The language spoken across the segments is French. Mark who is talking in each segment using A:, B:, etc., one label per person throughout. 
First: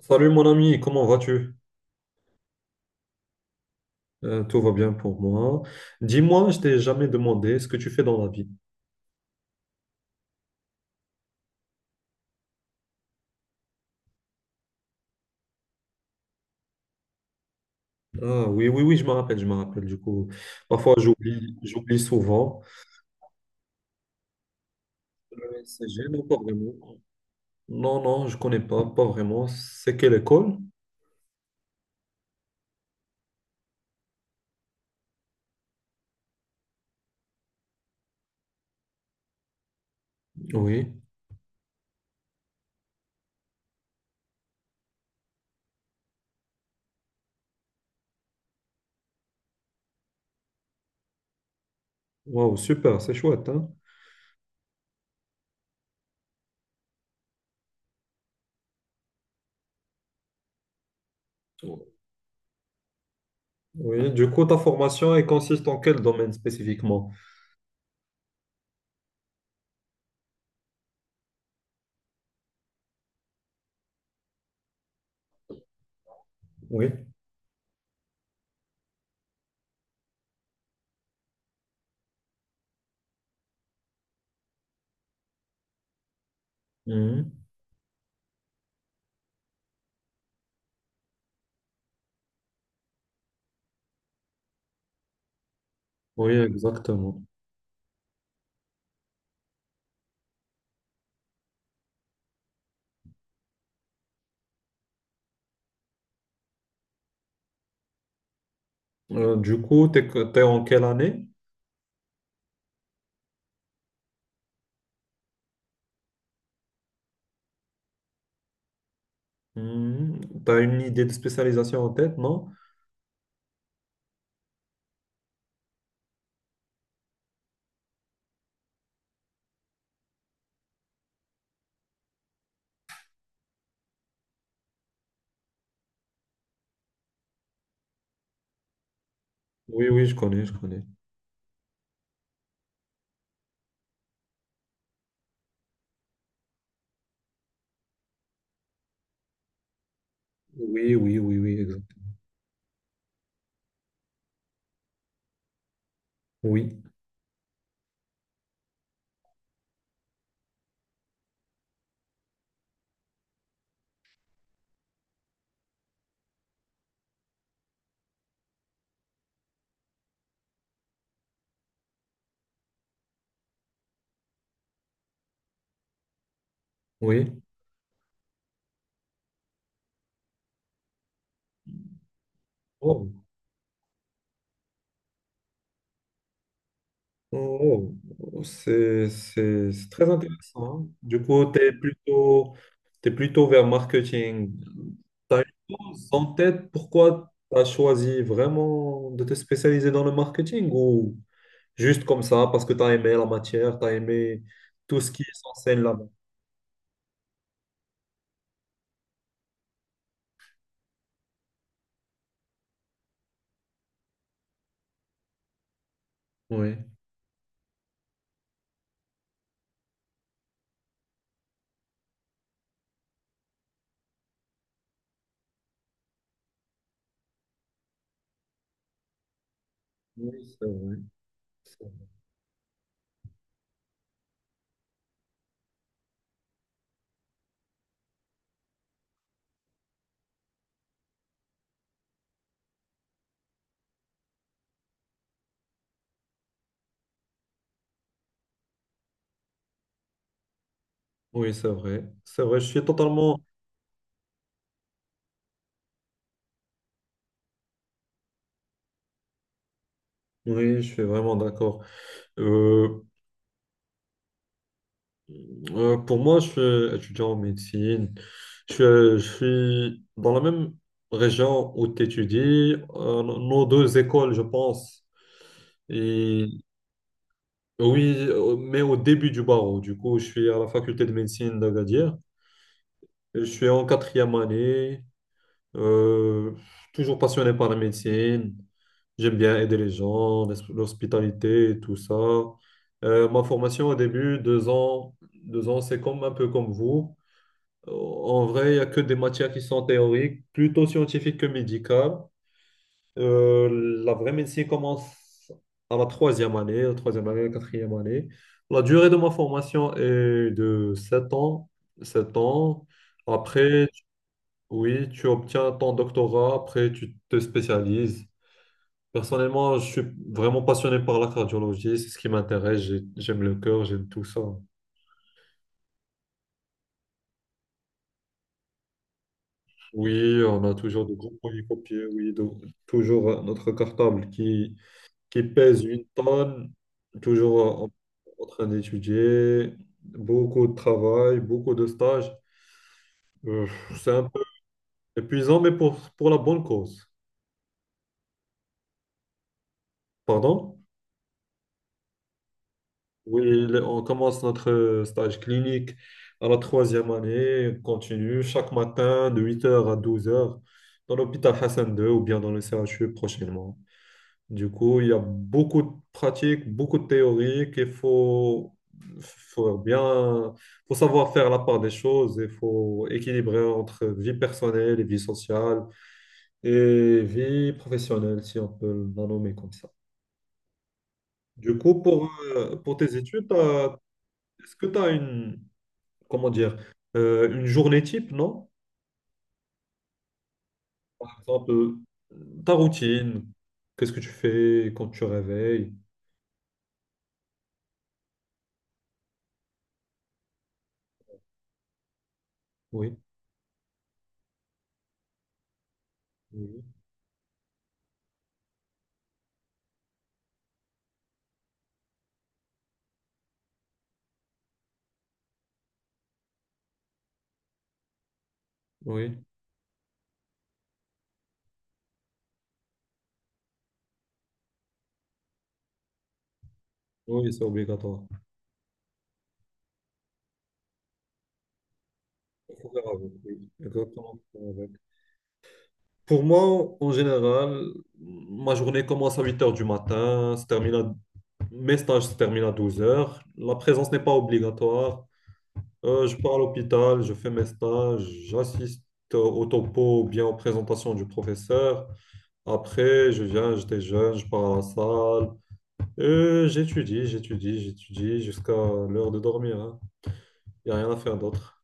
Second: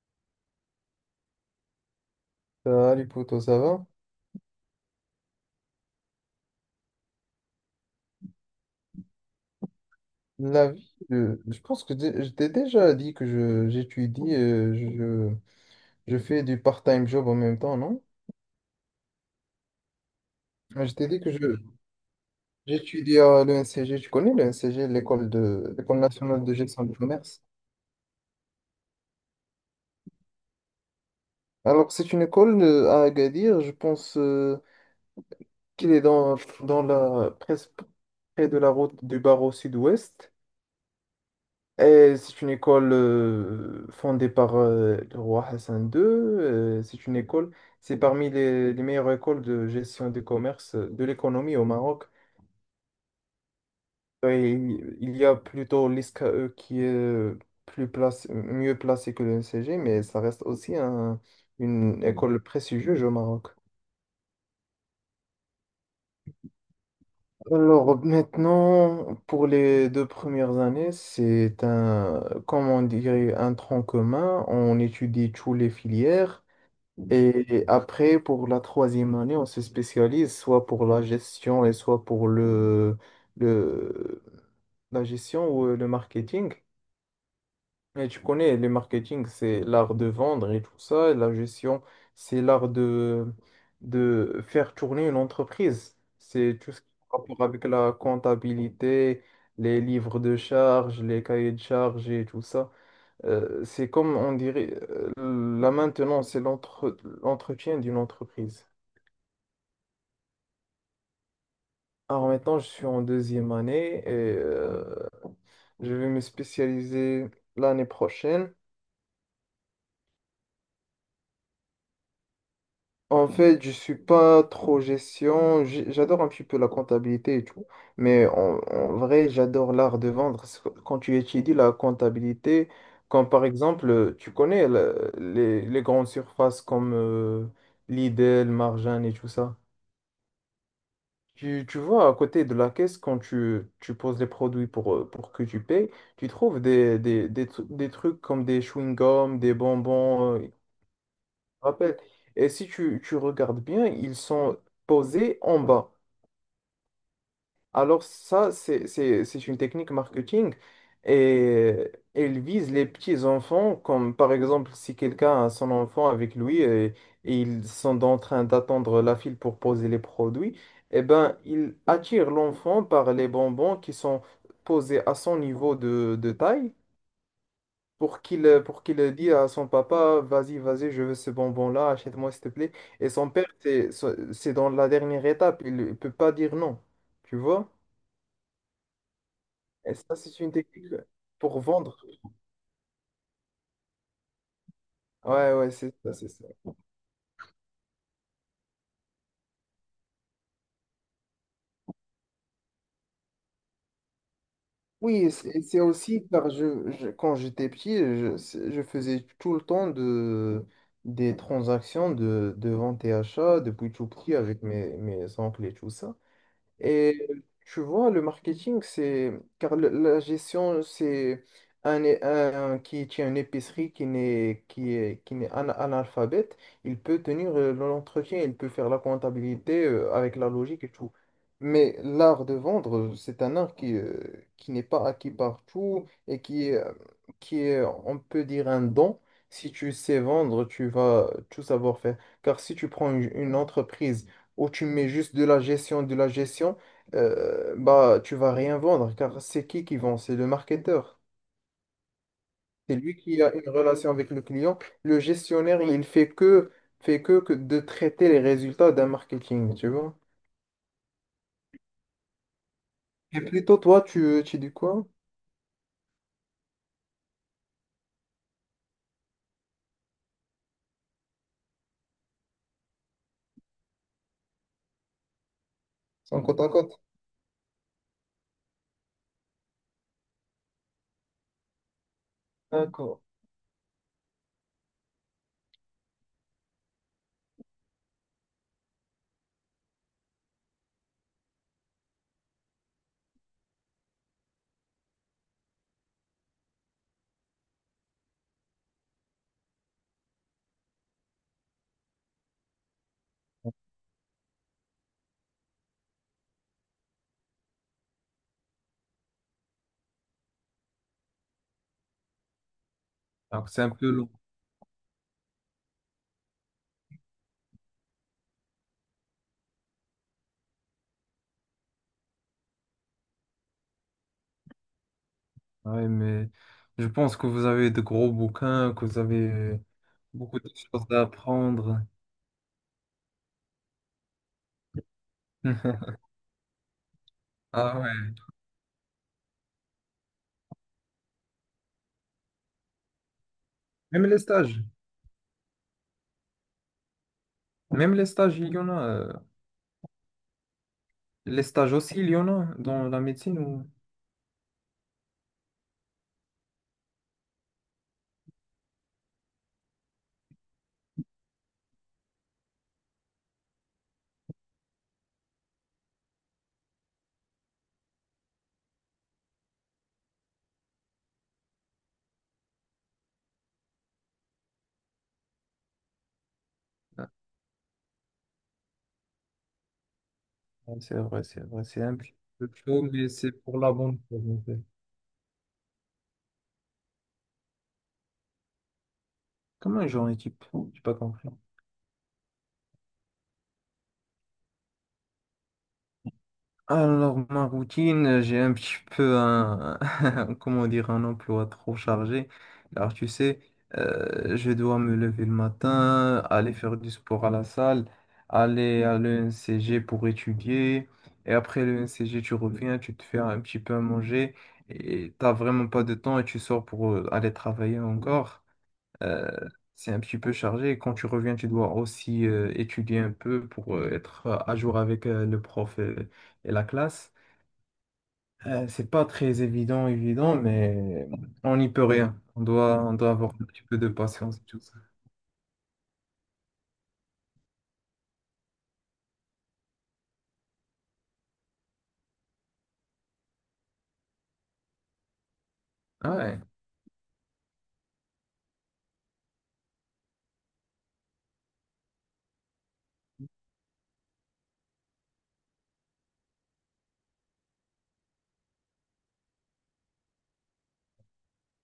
A: Salut mon ami, comment vas-tu?
B: Salut poto, ça va?
A: Tout va bien pour moi. Dis-moi, je t'ai jamais demandé ce que tu fais dans la vie.
B: La vie, je pense que je t'ai déjà dit que j'étudie, je fais du part-time job en même temps, non?
A: Ah oui, oui, oui, je me rappelle du coup.
B: Je
A: Parfois
B: t'ai dit que
A: j'oublie, j'oublie souvent.
B: j'étudie à l'ENCG, tu connais l'ENCG,
A: C'est
B: l'école
A: gênant, pas
B: nationale de
A: vraiment.
B: gestion du commerce.
A: Non, non, je connais pas vraiment. C'est quelle école?
B: Alors c'est une école à Agadir, je pense qu'il est dans la, presque près de la route du barreau sud-ouest.
A: Oui.
B: Et c'est une école fondée par le roi Hassan II. C'est une école, c'est parmi les meilleures écoles de gestion des commerces, de l'économie au Maroc.
A: Waouh, super, c'est chouette, hein?
B: Et il y a plutôt l'ISKE qui est plus place, mieux placé que le NCG, mais ça reste aussi une école prestigieuse au Maroc.
A: Oui, du coup, ta formation, elle consiste en quel domaine spécifiquement?
B: Alors maintenant, pour les deux premières années, c'est un, comment on dirait, un tronc commun. On étudie toutes les filières.
A: Oui.
B: Et après, pour la troisième année, on se spécialise soit pour la gestion et soit pour le, la gestion ou le marketing.
A: Mhm.
B: Et tu connais, le marketing, c'est l'art de vendre et tout ça. Et la gestion, c'est l'art de faire tourner une entreprise.
A: Oui,
B: C'est tout ce qui a
A: exactement.
B: rapport avec la comptabilité, les livres de charges, les cahiers de charges et tout ça. C'est comme on dirait, la maintenance, c'est l'entretien d'une entreprise.
A: Du coup, t'es en quelle année?
B: Alors maintenant, je suis en deuxième année et euh, je vais me spécialiser l'année prochaine.
A: Hmm, T'as une idée de spécialisation en tête, non?
B: En fait, je suis pas trop gestion, j'adore un petit peu la comptabilité et tout, mais en vrai, j'adore l'art de vendre. Parce que quand tu étudies la comptabilité, comme par exemple, tu connais les grandes surfaces comme Lidl, Marjan et tout ça.
A: Oui, oui, je connais, je connais.
B: Tu vois, à côté de la caisse, quand tu poses les produits pour que tu payes, tu trouves des trucs comme des chewing-gums, des bonbons,
A: Oui, oui, oui, oui, exact.
B: rappelle. Et si tu regardes bien, ils sont posés en bas.
A: Oui,
B: Alors ça, c'est une technique marketing et elle vise les petits enfants, comme par exemple si quelqu'un a son enfant avec lui et ils sont en train d'attendre la file pour poser les produits, eh ben il attire l'enfant par les bonbons qui sont posés à son niveau de taille
A: oui.
B: pour qu'il dise à son papa, vas-y, vas-y, je veux ce bonbon-là, achète-moi s'il te plaît.
A: Oh,
B: Et son père, c'est dans la dernière étape, il ne peut pas dire non, tu vois?
A: oh, oh, c'est
B: Et
A: très
B: ça, c'est une
A: intéressant. Hein.
B: technique
A: Du coup,
B: pour
A: t'es
B: vendre.
A: plutôt, t'es plutôt vers marketing. T'as
B: Ouais, ouais,
A: une
B: c'est
A: chose
B: ça, c'est
A: en
B: ça.
A: tête, pourquoi t'as choisi vraiment de te spécialiser dans le marketing ou juste comme ça, parce que t'as aimé la matière, t'as aimé tout ce qui
B: Oui,
A: est
B: c'est
A: censé
B: c'est
A: là-bas?
B: aussi car quand j'étais petit, je faisais tout le temps des transactions de vente et achat depuis tout petit avec mes oncles et tout ça.
A: Oui.
B: Et tu vois, le marketing, c'est. Car la gestion, c'est un qui tient une épicerie qui n'est qui est, qui n'est ana- analphabète, il peut tenir l'entretien, il peut faire la comptabilité
A: Oui,
B: avec la
A: c'est
B: logique et
A: vrai.
B: tout. Mais l'art de vendre, c'est un art qui n'est pas acquis partout et qui est, on peut dire, un don. Si tu sais vendre, tu vas tout savoir faire. Car si tu prends une entreprise où tu mets juste de la gestion, bah, tu vas rien vendre car c'est qui vend? C'est le marketeur.
A: Oui, c'est vrai. C'est vrai, je suis
B: C'est lui
A: totalement...
B: qui a une relation avec le client. Le gestionnaire, il fait que de traiter les résultats d'un marketing, tu vois.
A: Oui, je suis vraiment d'accord. Euh,
B: Et plutôt, toi, tu dis quoi?
A: pour moi, je suis étudiant en médecine. Je suis dans la même région où tu étudies. Nos deux écoles, je pense.
B: C'est en
A: Et
B: compte en compte.
A: oui, mais au début du barreau. Du coup, je suis à la faculté de médecine d'Agadir.
B: D'accord.
A: Et je suis en quatrième année. Euh, toujours passionné par la médecine. J'aime bien aider les gens, l'hospitalité et tout ça. Ma formation au début, 2 ans, 2 ans, c'est comme un peu comme vous. En vrai, il n'y a que des matières qui sont théoriques, plutôt scientifiques que médicales. La vraie médecine commence à la troisième année, la troisième année, la quatrième année. La durée de ma formation est de 7 ans, 7 ans.
B: Alors c'est
A: Après,
B: un peu long.
A: oui, tu obtiens ton doctorat, après tu te spécialises. Personnellement, je suis vraiment passionné par la cardiologie, c'est ce qui m'intéresse. J'aime le cœur, j'aime tout ça.
B: Ouais, mais je pense que vous avez de gros bouquins, que vous avez
A: Oui,
B: beaucoup
A: on
B: de
A: a toujours
B: choses
A: de
B: à
A: gros
B: apprendre.
A: polycopiés, oui, toujours notre cartable qui pèse une tonne, toujours en,
B: Ah ouais.
A: en train d'étudier, beaucoup de travail, beaucoup de stages. Euh, c'est un
B: Même les
A: peu
B: stages.
A: épuisant, mais pour la bonne cause.
B: Même les stages, il y en a.
A: Pardon?
B: Les stages aussi, il y en a dans la
A: Oui,
B: médecine ou...
A: on commence notre stage clinique à la troisième année, continue chaque matin de 8h à 12h dans l'hôpital Hassan II ou bien dans le CHU prochainement. Du coup, il y a beaucoup de pratiques, beaucoup de théories qu'il faut, faut bien, faut savoir faire la part des choses, il faut équilibrer entre vie personnelle et vie sociale et
B: Ah,
A: vie professionnelle, si on peut la nommer comme ça.
B: c'est vrai, c'est
A: Du
B: vrai,
A: coup,
B: c'est un
A: pour,
B: petit peu
A: euh, pour
B: chaud,
A: tes
B: mais
A: études,
B: c'est pour la bonne cause, en
A: est-ce
B: fait.
A: que tu as une, comment dire, une journée type, non?
B: Comment j'en équipe? J'ai pas
A: Par
B: compris.
A: exemple, ta routine, qu'est-ce que tu fais quand tu te réveilles?
B: Alors, ma routine, j'ai un petit peu un, comment dire, un emploi trop chargé. Alors,
A: Oui,
B: tu sais, je dois me lever le matin, aller
A: oui,
B: faire du sport à la salle, aller à l'ENCG pour étudier. Et après l'ENCG, tu reviens, tu te fais un petit peu à manger et t'as vraiment pas de temps et tu sors pour aller travailler encore.
A: oui,
B: Euh, c'est un petit peu chargé. Et quand tu reviens, tu dois aussi étudier un peu pour être à jour avec le prof et la classe.
A: oui, c'est obligatoire.
B: C'est pas très évident, mais on n'y peut rien. On
A: Faut
B: doit,
A: faire
B: on doit
A: avec,
B: avoir
A: oui,
B: un petit peu de
A: exactement,
B: patience
A: faut
B: et
A: faire
B: tout
A: avec.
B: ça.
A: Pour moi, en général, ma journée commence à 8h du matin, se termine mes stages se terminent à 12 heures. La présence n'est pas obligatoire. Euh,
B: Ah,
A: je pars à
B: ouais.
A: l'hôpital, je fais mes stages, j'assiste au topo ou bien aux présentations du professeur. Après, je viens, j'étais jeune, je pars à la salle. J'étudie, j'étudie, j'étudie jusqu'à l'heure de dormir. Hein. Il n'y a rien à faire d'autre.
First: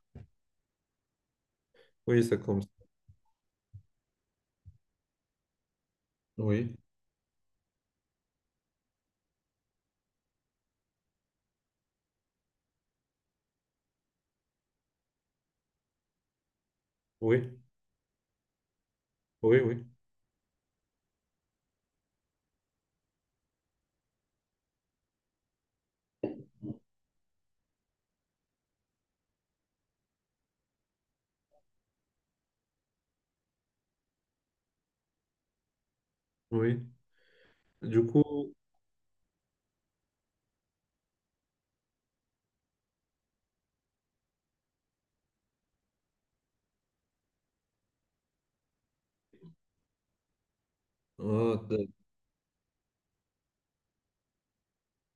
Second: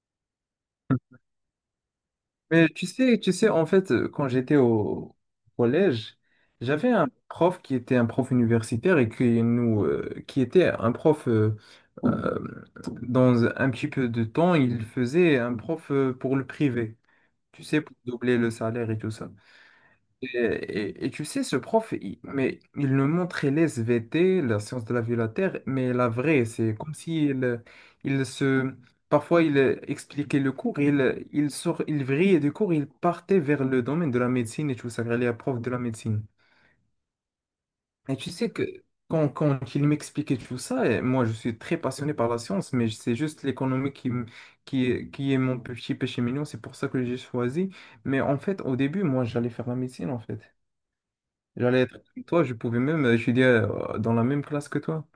A: Oui, c'est comme ça.
B: Mais tu sais, en fait, quand j'étais au collège,
A: Oui,
B: j'avais un prof qui était un prof universitaire et qui était un prof euh, dans un petit peu de temps, il faisait un prof pour le privé.
A: Oui,
B: Tu sais, pour doubler le salaire et tout ça.
A: oui, oui,
B: Et tu sais, ce prof, mais il nous montrait les SVT, la science de la vie de la Terre, mais la vraie, c'est comme s'il il se... Parfois, il expliquait le cours, il vrillait du cours, il partait vers le domaine de la médecine et tout ça, il est prof de la médecine.
A: oui. Du
B: Et tu sais
A: coup,
B: que quand il m'expliquait tout ça, et moi je suis très passionné par la science, mais c'est juste l'économie qui est qui est mon petit péché mignon, c'est pour ça que j'ai choisi. Mais en fait, au début, moi j'allais faire la médecine en fait.
A: oh,
B: J'allais être comme toi, je pouvais même étudier dans la même classe que toi.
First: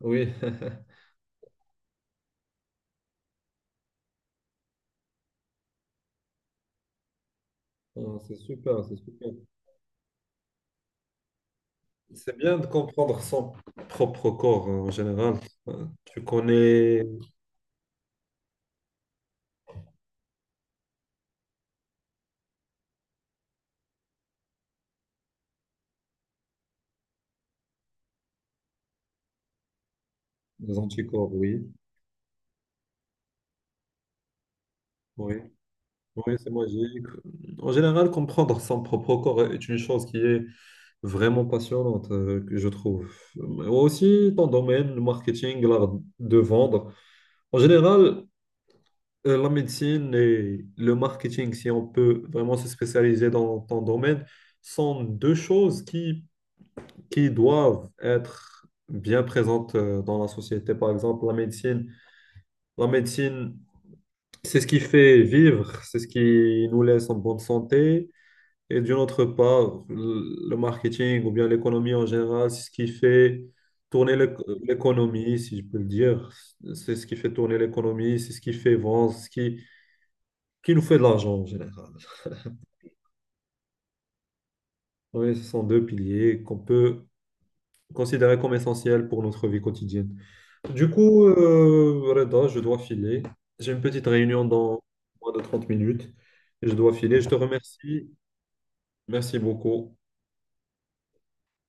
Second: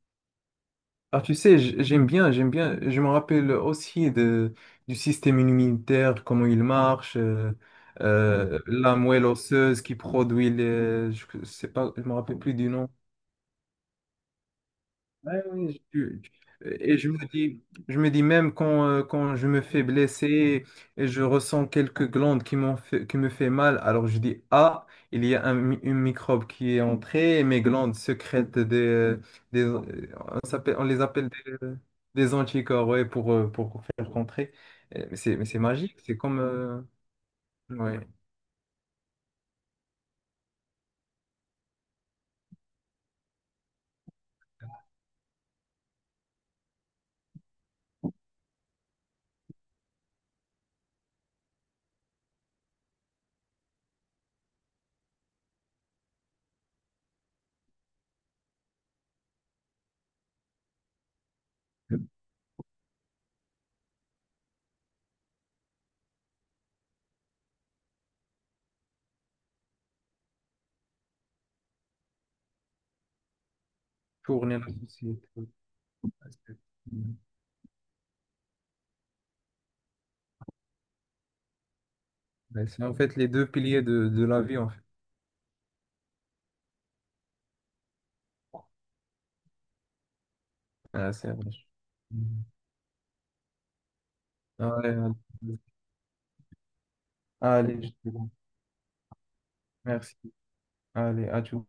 A: oui,
B: Ah, tu sais, j'aime bien, je me rappelle aussi du système immunitaire, comment il marche,
A: c'est super, c'est
B: la moelle
A: super.
B: osseuse qui produit les, je sais pas, je me
A: C'est
B: rappelle plus
A: bien de
B: du nom.
A: comprendre son propre corps hein, en général.
B: Ouais, oui,
A: Euh, Tu
B: et
A: connais
B: je me dis même quand je me fais blesser et je ressens quelques glandes qui me fait mal, alors je dis, ah, il y a une microbe qui est entrée et mes glandes sécrètent des
A: les
B: on les appelle
A: anticorps,
B: des,
A: oui,
B: des anticorps, ouais, pour faire contrer. Euh, mais
A: oui,
B: C'est, mais c'est magique, c'est
A: oui,
B: comme,
A: c'est magique. En
B: ouais,
A: général, comprendre son propre corps est une chose qui est vraiment passionnante, que je trouve. Mais aussi, ton domaine, le marketing, l'art de vendre. En général, la médecine et le marketing, si on peut vraiment se spécialiser dans ton domaine, sont deux choses qui doivent être bien présentes dans la société. Par exemple, la médecine, c'est ce qui fait vivre, c'est ce qui nous laisse en bonne santé. Et d'une autre part, le marketing ou bien l'économie en général, c'est ce qui fait tourner
B: tourner la société.
A: l'économie,
B: Ouais,
A: si je peux le dire.
B: c'est
A: C'est ce qui fait tourner l'économie, c'est ce qui fait vendre, c'est ce qui nous fait de l'argent en général.
B: ouais, en fait les deux piliers de la vie, en fait.
A: Oui, ce sont deux piliers qu'on peut considérer comme essentiels pour notre vie quotidienne. Du
B: Ouais,
A: coup,
B: c'est vrai.
A: Reda, je dois filer. J'ai une petite réunion
B: Ouais,
A: dans moins de
B: allez,
A: 30 minutes. Je dois filer. Je te
B: allez, je te
A: remercie.
B: laisse.
A: Merci beaucoup.
B: Merci. Allez, à tout.